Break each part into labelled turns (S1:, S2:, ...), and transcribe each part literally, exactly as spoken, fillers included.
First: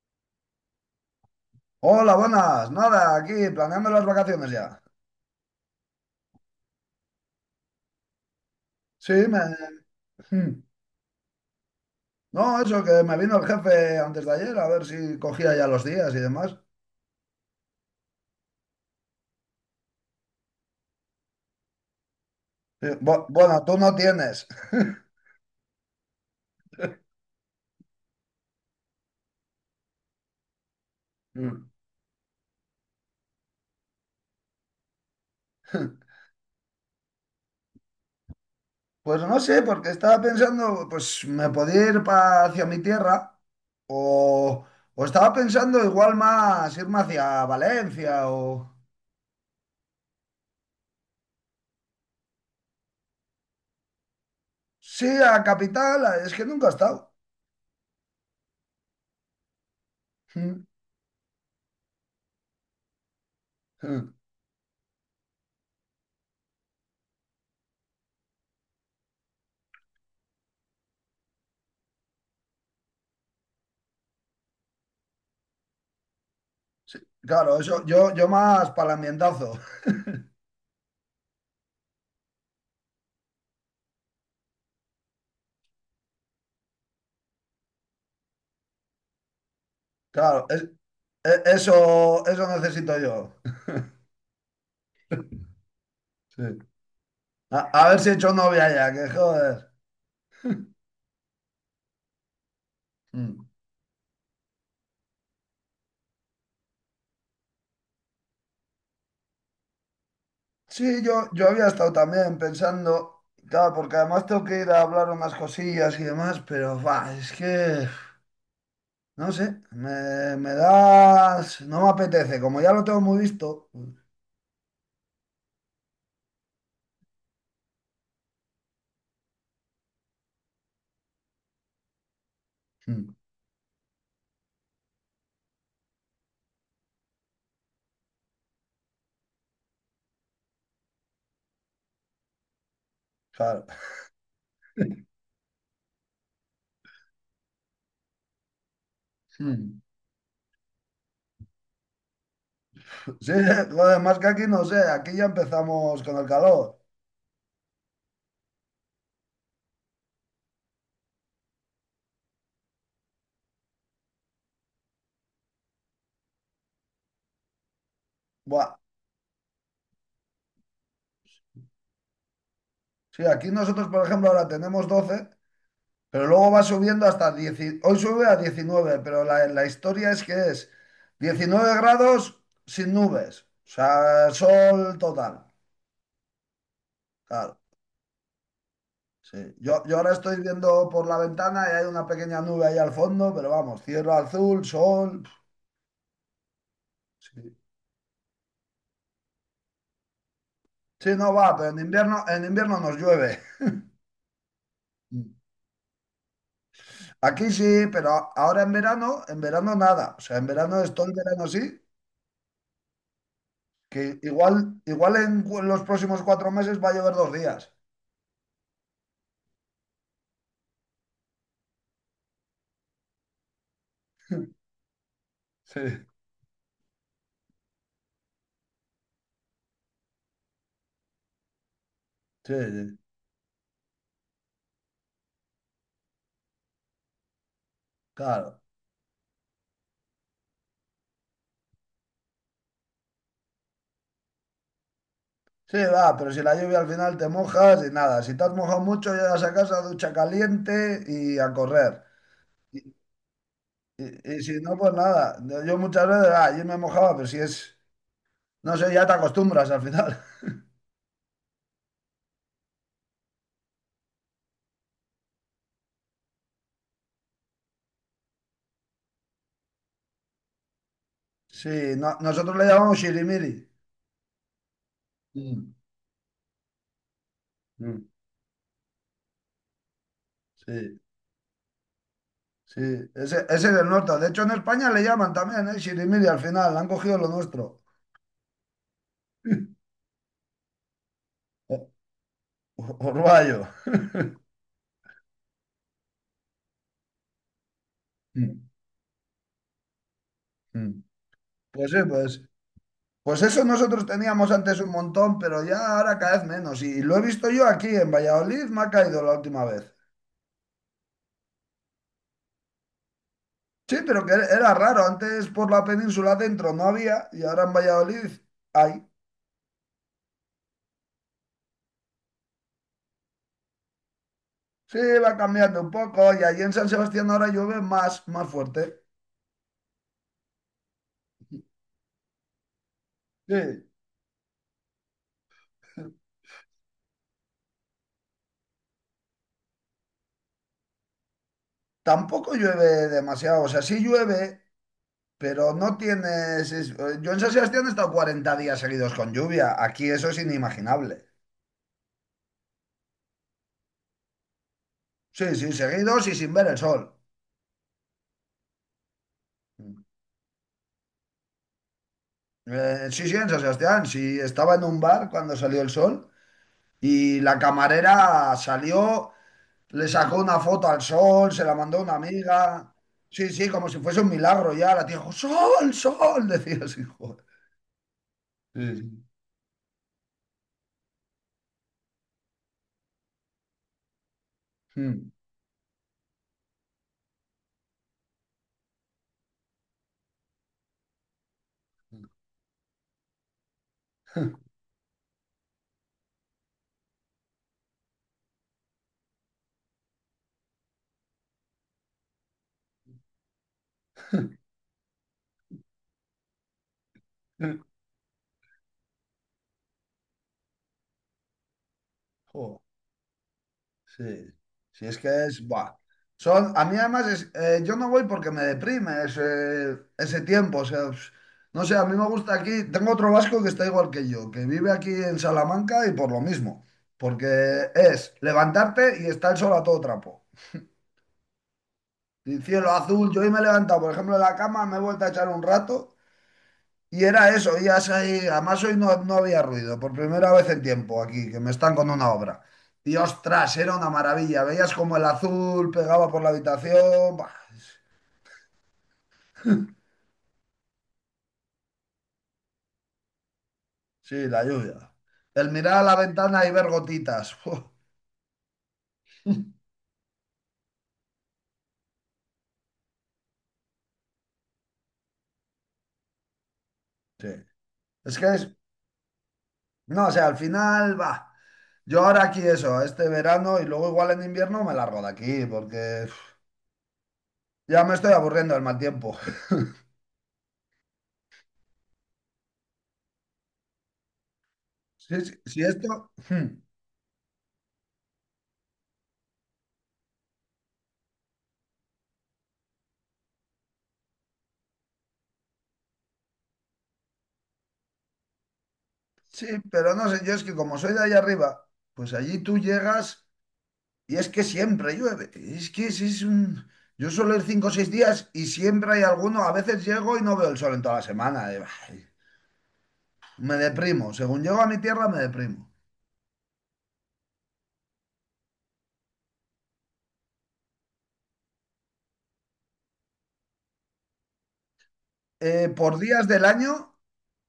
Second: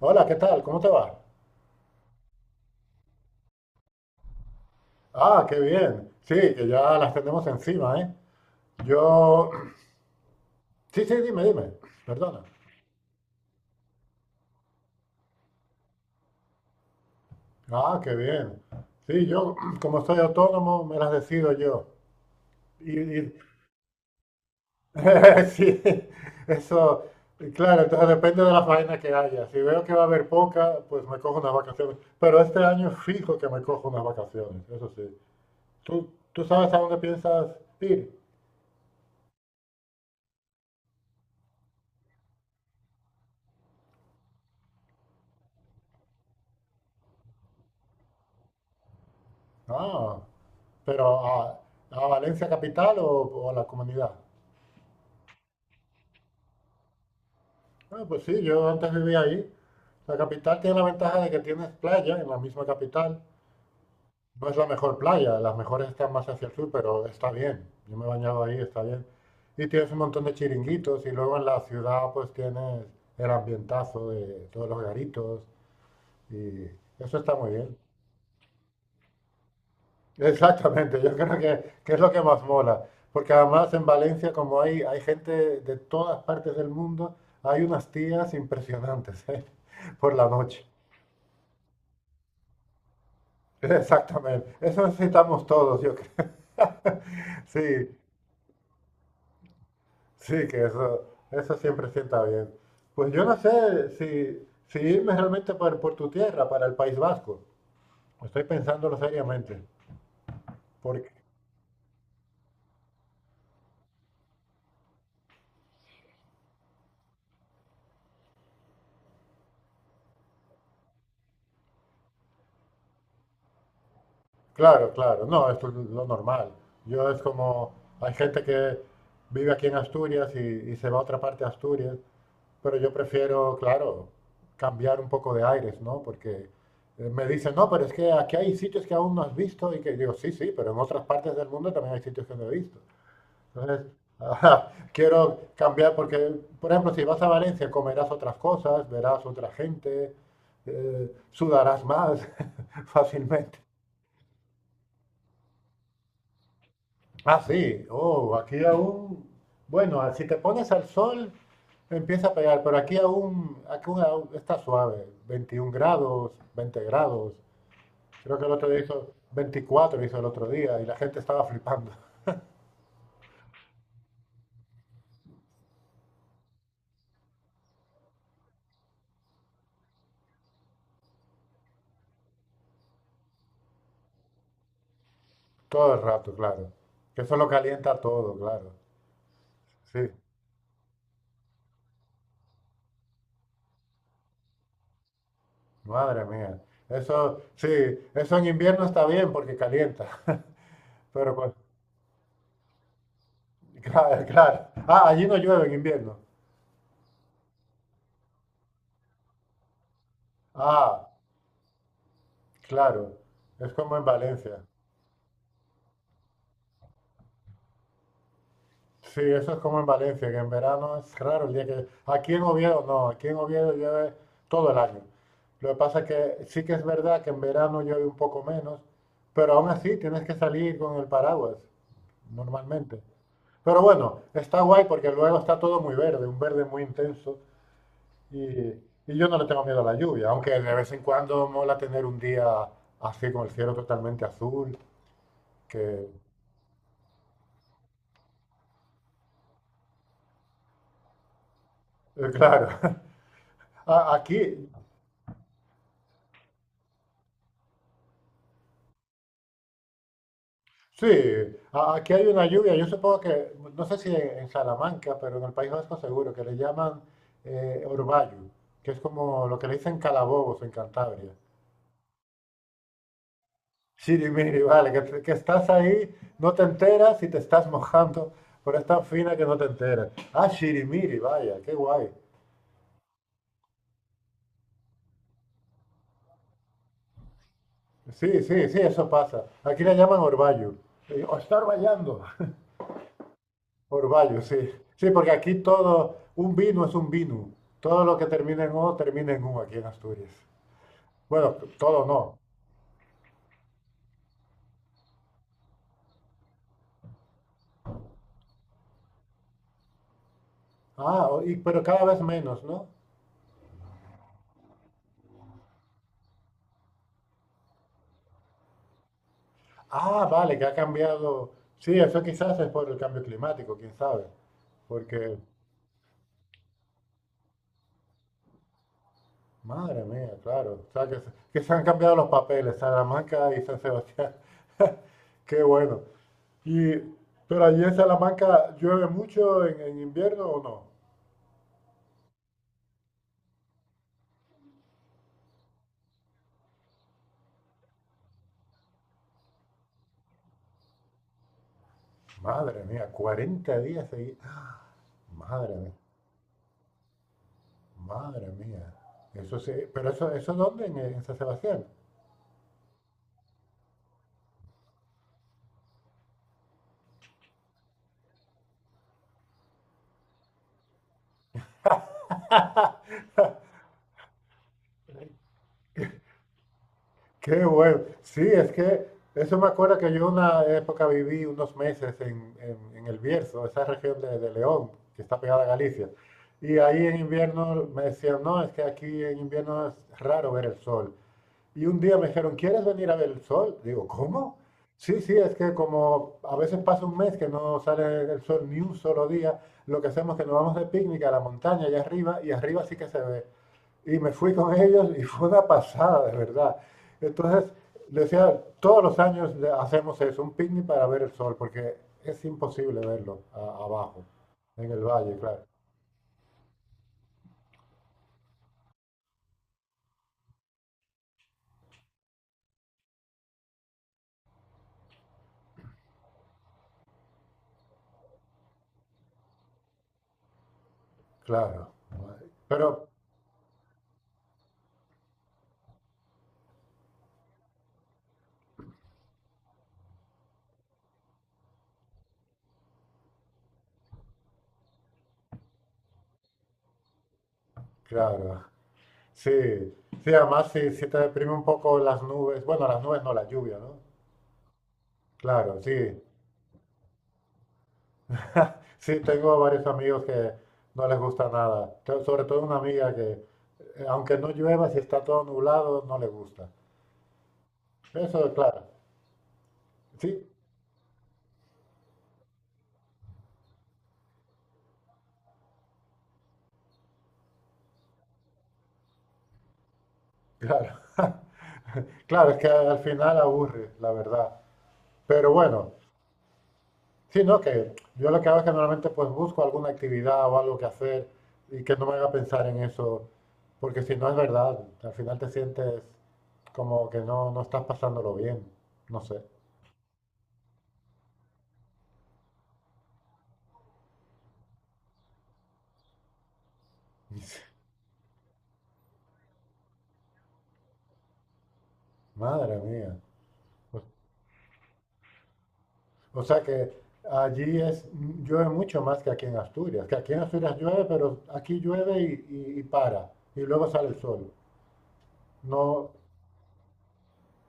S1: Hola, ¿qué tal? ¿Cómo te va?
S2: Hola, buenas. Nada, aquí planeando las vacaciones ya.
S1: Ah, qué bien. Sí, que ya las tenemos encima, ¿eh?
S2: Sí, me...
S1: Yo...
S2: hmm.
S1: Sí, sí, dime, dime. Perdona.
S2: No, eso que me vino el jefe antes de ayer a ver si cogía ya los días y demás.
S1: Ah, qué bien. Sí, yo, como soy autónomo, me las decido yo.
S2: Sí,
S1: Y,
S2: bu-
S1: y-
S2: Bueno, tú no tienes.
S1: Sí, eso... Claro, entonces depende de la faena que haya. Si veo que va a haber poca, pues me cojo unas
S2: Mm.
S1: vacaciones. Pero este año fijo que me cojo unas vacaciones, eso sí. ¿Tú, tú sabes a dónde piensas ir?
S2: Pues no sé, porque estaba pensando, pues me podía ir pa- hacia mi tierra o, o estaba pensando igual más irme hacia Valencia o.
S1: Ah. Pero a, a Valencia capital o, o a la comunidad.
S2: Sí, a capital, es que nunca he estado.
S1: Ah, pues sí, yo antes vivía ahí. La capital
S2: Mm.
S1: tiene la ventaja de que tienes playa en la misma capital.
S2: Mm.
S1: No es la mejor playa, las mejores están más hacia el sur, pero está bien. Yo me he bañado ahí, está bien. Y tienes un montón de chiringuitos y luego en la ciudad pues tienes el ambientazo de todos los garitos y
S2: Sí,
S1: eso está muy
S2: claro,
S1: bien.
S2: eso, yo, yo más para el ambientazo.
S1: Exactamente, yo creo que, que es lo que más mola, porque además en Valencia, como hay, hay gente de todas partes del mundo, hay unas tías impresionantes, ¿eh? Por la
S2: Claro, es,
S1: noche.
S2: E- eso, eso necesito yo.
S1: Exactamente, eso necesitamos todos, yo creo.
S2: Sí. A,
S1: Sí,
S2: a ver si he hecho novia ya, que joder.
S1: sí, que eso, eso siempre sienta bien. Pues yo no
S2: Mm.
S1: sé si, si irme realmente por, por tu tierra, para el País Vasco. Estoy pensándolo seriamente.
S2: Sí, yo, yo había estado también pensando, claro, porque además tengo que ir a hablar unas cosillas y demás, pero va, es que, no sé, me, me das, no me apetece, como ya lo tengo muy visto.
S1: Claro, claro, no, esto es lo normal. Yo es como, hay gente que vive aquí en Asturias y, y se va a otra parte de Asturias, pero yo
S2: Mm,
S1: prefiero, claro, cambiar un poco de aires, ¿no? Porque eh, me dicen, no, pero es que aquí hay sitios que aún no has visto y que digo, sí, sí, pero en otras partes del mundo también hay sitios que no he visto.
S2: claro.
S1: Entonces, ajá, quiero cambiar porque, por ejemplo, si vas a Valencia, comerás otras cosas, verás otra
S2: Mm.
S1: gente, eh, sudarás más
S2: Sí,
S1: fácilmente.
S2: joder, más que aquí no sé, aquí ya empezamos con el calor.
S1: Ah, sí. Oh, aquí aún. Bueno, ah, si te pones al sol, empieza a pegar, pero aquí aún, aquí aún- aún está suave. Veintiún grados, veinte grados. Creo que el otro
S2: Buah.
S1: día hizo veinticuatro, hizo el otro día, y la gente estaba flipando.
S2: Sí, aquí nosotros, por ejemplo, ahora tenemos doce. Pero luego va subiendo hasta diez, hoy sube a diecinueve, pero la, la historia es que es diecinueve grados sin nubes, o sea, sol total.
S1: Todo el rato, claro. Que eso lo
S2: Claro,
S1: calienta todo, claro.
S2: sí. Yo, yo
S1: Sí,
S2: ahora estoy viendo por la ventana y hay una pequeña nube ahí al fondo, pero vamos, cielo azul, sol.
S1: madre mía. Eso,
S2: Sí.
S1: sí, eso en invierno está bien porque calienta.
S2: Sí, no
S1: Pero, cu-
S2: va, pero en invierno, en invierno nos llueve.
S1: claro, claro. Ah, allí no llueve en invierno.
S2: Aquí sí, pero ahora en verano, en verano nada. O sea, en verano es todo
S1: Ah,
S2: el verano sí,
S1: claro. Es como
S2: que
S1: en
S2: igual,
S1: Valencia.
S2: igual en cu- los próximos cuatro meses va a llover dos días.
S1: Sí, eso es como en Valencia, que en verano es raro el día que. Aquí en Oviedo no, aquí en Oviedo llueve todo el año. Lo que
S2: Sí.
S1: pasa es que sí que es verdad que en verano llueve un poco menos, pero aún así tienes que salir con el paraguas
S2: Sí, sí,
S1: normalmente. Pero bueno, está guay porque luego está todo muy verde, un verde muy intenso y,
S2: claro.
S1: y yo no le tengo miedo a la lluvia, aunque de vez en cuando mola tener un día así con el cielo totalmente azul,
S2: Sí, va,
S1: que
S2: pero si la lluvia al final te mojas y nada, si te has mojado mucho, llegas a casa, ducha caliente y a correr.
S1: eh,
S2: Y,
S1: claro, a-
S2: y- y si
S1: aquí
S2: no, pues nada. Yo muchas veces, ah, yo me mojaba, pero si es, no sé, ya te acostumbras al final.
S1: sí, a- aquí hay una lluvia. Yo supongo que, no sé si en, en Salamanca, pero en el País Vasco seguro, que le llaman eh, orvallo, que es como lo que le dicen calabobos en Cantabria.
S2: Sí, no- nosotros le llamamos shirimiri.
S1: Miri vale, que, te- que estás
S2: Mm,
S1: ahí, no te enteras y te estás
S2: mm.
S1: mojando, pero es tan fina que no te enteras. Ah,
S2: Sí,
S1: sirimiri, vaya, qué guay.
S2: sí, ese, ese es el norte. De hecho, en España le llaman también, ¿eh? Shirimiri al final, han cogido lo nuestro.
S1: Sí, sí, sí, eso pasa. Aquí le llaman orvallo. Eh, O está
S2: O-
S1: orvallando.
S2: o- Orvallo.
S1: Orvallo, sí. Sí, porque aquí todo, un vino es un vino. Todo lo que termina en
S2: Mm,
S1: O termina en U aquí en Asturias.
S2: mm.
S1: Bueno,
S2: Pues sí,
S1: todo no.
S2: pues. Pues eso nosotros teníamos antes un montón, pero ya ahora cada vez menos. Y lo he visto yo aquí en Valladolid, me ha caído la última vez.
S1: Ah, o- y- pero cada vez menos, ¿no?
S2: Sí, pero que era raro. Antes por la península dentro no había y ahora en Valladolid hay.
S1: Ah, vale, que ha cambiado. Sí, eso quizás es por el cambio climático, quién sabe.
S2: Sí, va
S1: Porque,
S2: cambiando un poco y allí en San Sebastián ahora llueve más, más fuerte.
S1: madre mía, claro. O sea, que, se- que se han cambiado los papeles, Salamanca y San
S2: Sí.
S1: Sebastián. Qué bueno. Y, ¿Pero allí en Salamanca llueve mucho en, en invierno o no?
S2: Tampoco llueve demasiado. O sea, sí llueve, pero no tienes. es- eh, Yo en San Sebastián he estado cuarenta días seguidos con lluvia. Aquí eso es inimaginable.
S1: Madre mía, cuarenta días seguidos. ¡Ah!
S2: Sí, sí,
S1: Madre mía,
S2: seguidos y sin ver el sol.
S1: madre mía. Eso sí, pero eso, ¿eso dónde? En, en San Sebastián.
S2: Eh, sí, sí, en San Sebastián. Sí, estaba en un bar cuando salió el sol y la camarera salió, le sacó una foto al sol, se la mandó a una amiga. Sí, sí, como si fuese un milagro ya. La tía dijo, sol, sol, decía así, joder.
S1: Qué bueno. Sí, es que
S2: Sí,
S1: eso me acuerda que yo una época viví unos meses en, en- en el Bierzo, esa región de, de León, que
S2: sí.
S1: está pegada a Galicia. Y ahí en invierno me decían, no, es que aquí en invierno es raro ver el sol. Y un día me dijeron, ¿quieres venir a ver el sol? Digo, ¿cómo? Sí, sí, es que como a veces pasa un mes que no sale el sol ni un solo día, lo que hacemos es que nos vamos de picnic a la montaña allá arriba y arriba sí que se ve. Y me fui
S2: Mm.
S1: con ellos y fue una pasada, de verdad. Entonces, le decía, todos los años le- hacemos eso, un picnic para ver el sol, porque es
S2: Joder.
S1: imposible verlo a- abajo,
S2: Sí,
S1: en el
S2: sí, es que
S1: valle, claro.
S2: es, buah. Son, a mí además es, eh, yo no voy porque me deprime ese, ese tiempo, o sea, pues, no sé, a mí me gusta aquí, tengo otro vasco que está igual que yo, que vive aquí en Salamanca y por lo mismo, porque es levantarte y está el sol a todo trapo.
S1: Claro.
S2: Y cielo
S1: Pero,
S2: azul, yo hoy me he levantado, por ejemplo, de la cama, me he vuelto a echar un rato y era eso, y así- además hoy no, no había ruido, por primera vez en tiempo aquí, que me están con una obra. Y ostras, era una maravilla, veías como el azul pegaba por la habitación, buah,
S1: claro. Sí, sí, además si si te deprime un poco las nubes, bueno, las nubes no, la lluvia, ¿no?
S2: sí, la lluvia. El
S1: Claro,
S2: mirar a la
S1: sí.
S2: ventana y ver gotitas. Uf,
S1: Sí, tengo varios amigos que no les gusta nada. Tengo sobre todo una amiga que, eh, aunque no llueva, si está todo nublado, no le gusta.
S2: sí. Es que
S1: Eso,
S2: es,
S1: claro.
S2: no, o
S1: Sí,
S2: sea, al final, va, yo ahora aquí eso, este verano y luego igual en invierno me largo de aquí, porque uf, ya me estoy aburriendo del mal tiempo.
S1: claro. Claro, es que al final aburre, la verdad.
S2: Sí,
S1: Pero
S2: sí, sí,
S1: bueno.
S2: esto. Hmm.
S1: Sí, no, que yo lo que hago es que normalmente pues busco alguna actividad o algo que hacer y que no me haga pensar en eso, porque si no es verdad, al final te sientes como que no, no estás pasándolo bien, no sé,
S2: Sí, pero no sé, yo es que como soy de allá arriba, pues allí tú llegas y es que siempre llueve. Es que es, es un. Yo suelo ir cinco o seis días y siempre hay alguno. A veces llego y no veo el sol en toda la semana. Y, bah,
S1: madre mía.
S2: me
S1: O,
S2: deprimo. Según llego a mi tierra, me deprimo.
S1: o sea que allí es, llueve mucho más que aquí en Asturias, que aquí en Asturias llueve, pero aquí llueve y, y- y para, y luego sale el sol.
S2: Eh,
S1: No,
S2: por días del año,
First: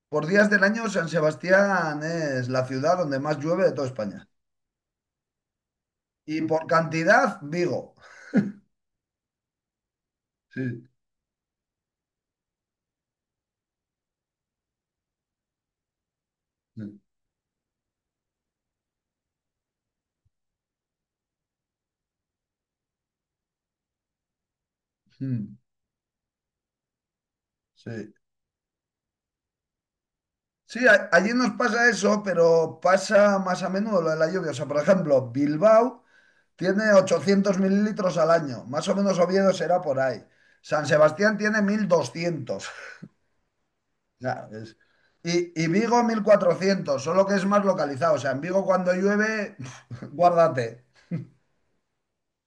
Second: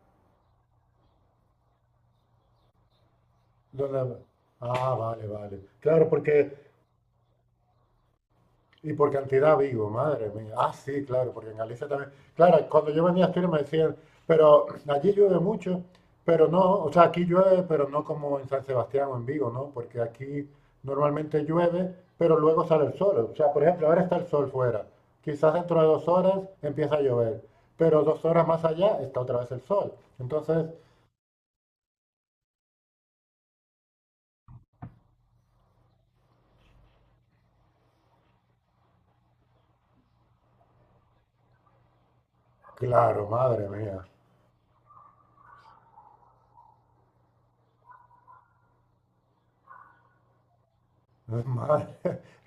S2: por días del año, San Sebastián es la ciudad donde más llueve de toda
S1: donde
S2: España.
S1: ah, vale, vale. Claro,
S2: Y
S1: porque
S2: por cantidad, Vigo.
S1: y por cantidad Vigo, madre mía. Ah,
S2: Sí,
S1: sí, claro, porque en Galicia también. Claro, cuando yo venía a Asturias me decían, pero allí llueve mucho, pero no, o
S2: sí,
S1: sea, aquí llueve, pero no como en San Sebastián o en Vigo, ¿no? Porque aquí normalmente llueve, pero luego sale el sol. O sea, por ejemplo, ahora está el sol fuera. Quizás
S2: mm,
S1: dentro de dos horas empieza a llover, pero
S2: sí.
S1: dos horas más allá está otra vez el sol. Entonces,
S2: Sí, a- allí nos pasa eso, pero pasa más a menudo lo de la lluvia. O sea, por ejemplo, Bilbao tiene ochocientos mililitros al año. Más o menos Oviedo será por ahí. San Sebastián tiene mil doscientos.
S1: claro, madre mía.
S2: Sea, es- Y, y Vigo mil cuatrocientos. Solo que es más localizado. O sea, en Vigo cuando llueve, guárdate.
S1: Madre.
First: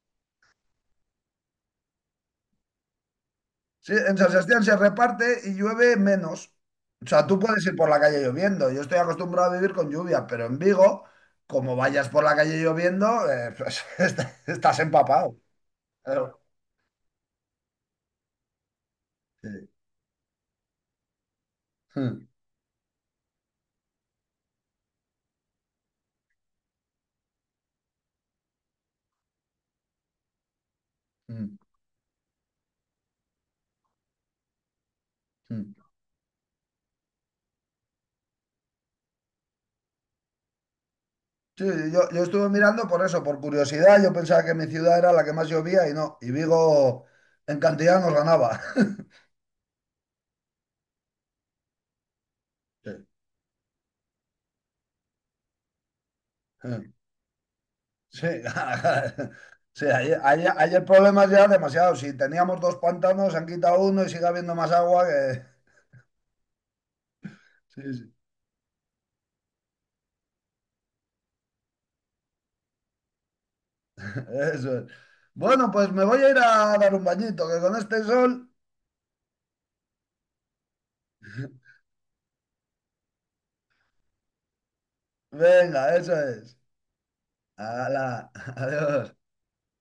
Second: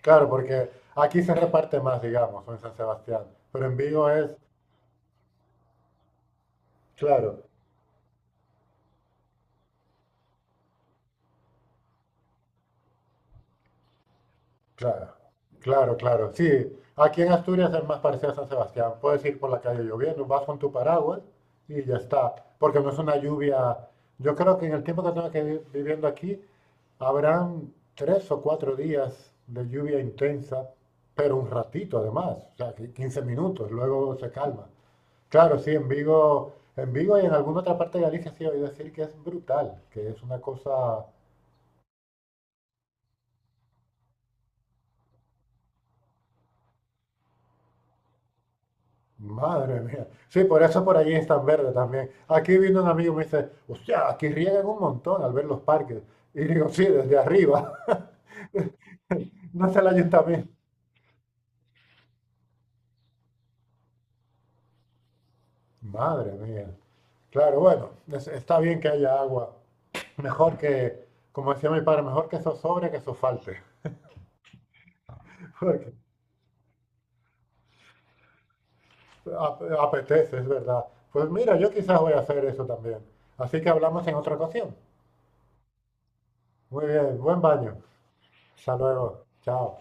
S1: Claro, porque aquí se reparte más, digamos, o en San Sebastián, pero en
S2: Sí,
S1: Vigo
S2: en San
S1: es
S2: Sebastián se reparte y llueve menos. O sea, tú
S1: claro,
S2: puedes ir por la calle lloviendo. Yo estoy acostumbrado a vivir con lluvia, pero en Vigo, como vayas por la calle lloviendo, eh, pues, est- estás
S1: claro,
S2: empapado.
S1: claro, claro.
S2: Claro.
S1: Sí, aquí en Asturias es más parecido a San Sebastián. Puedes ir por la
S2: Sí.
S1: calle lloviendo, vas con tu paraguas y ya
S2: Mm,
S1: está. Porque no es una lluvia. Yo creo que en el tiempo que tengo que vi- viviendo aquí habrán tres o cuatro días de lluvia intensa, pero un
S2: mm,
S1: ratito además, o sea, que quince minutos, luego se calma. Claro, sí,
S2: mm.
S1: en Vigo, en Vigo y en alguna otra parte de Galicia sí he oído decir que es brutal, que es una cosa.
S2: Sí, yo, yo estuve mirando por eso, por curiosidad. Yo pensaba que mi ciudad era la que más llovía y no. Y Vigo en cantidad nos ganaba.
S1: Madre mía. Sí, por eso por allí es tan verde también. Aquí vino un
S2: Sí.
S1: amigo y me dice, hostia, aquí riegan un montón al ver los parques. Y digo, sí,
S2: Hmm.
S1: desde arriba,
S2: Sí,
S1: no es el
S2: sí, hay, hay-
S1: ayuntamiento.
S2: hay el problema ya demasiado. Si teníamos dos pantanos, se han quitado uno y sigue habiendo más agua que.
S1: Madre mía. Claro,
S2: Sí,
S1: bueno,
S2: sí,
S1: es- está bien que haya agua. Mejor que, como decía mi padre, mejor que eso sobre que eso falte.
S2: eso es. Bueno,
S1: Porque
S2: pues me voy a ir a dar un bañito, que con este sol.
S1: ap- apetece, es verdad. Pues mira, yo quizás voy a hacer eso también. Así que hablamos en otra ocasión.
S2: Venga, eso es.
S1: Muy bien, buen baño.
S2: Hala,
S1: Hasta
S2: adiós.
S1: luego. Chao.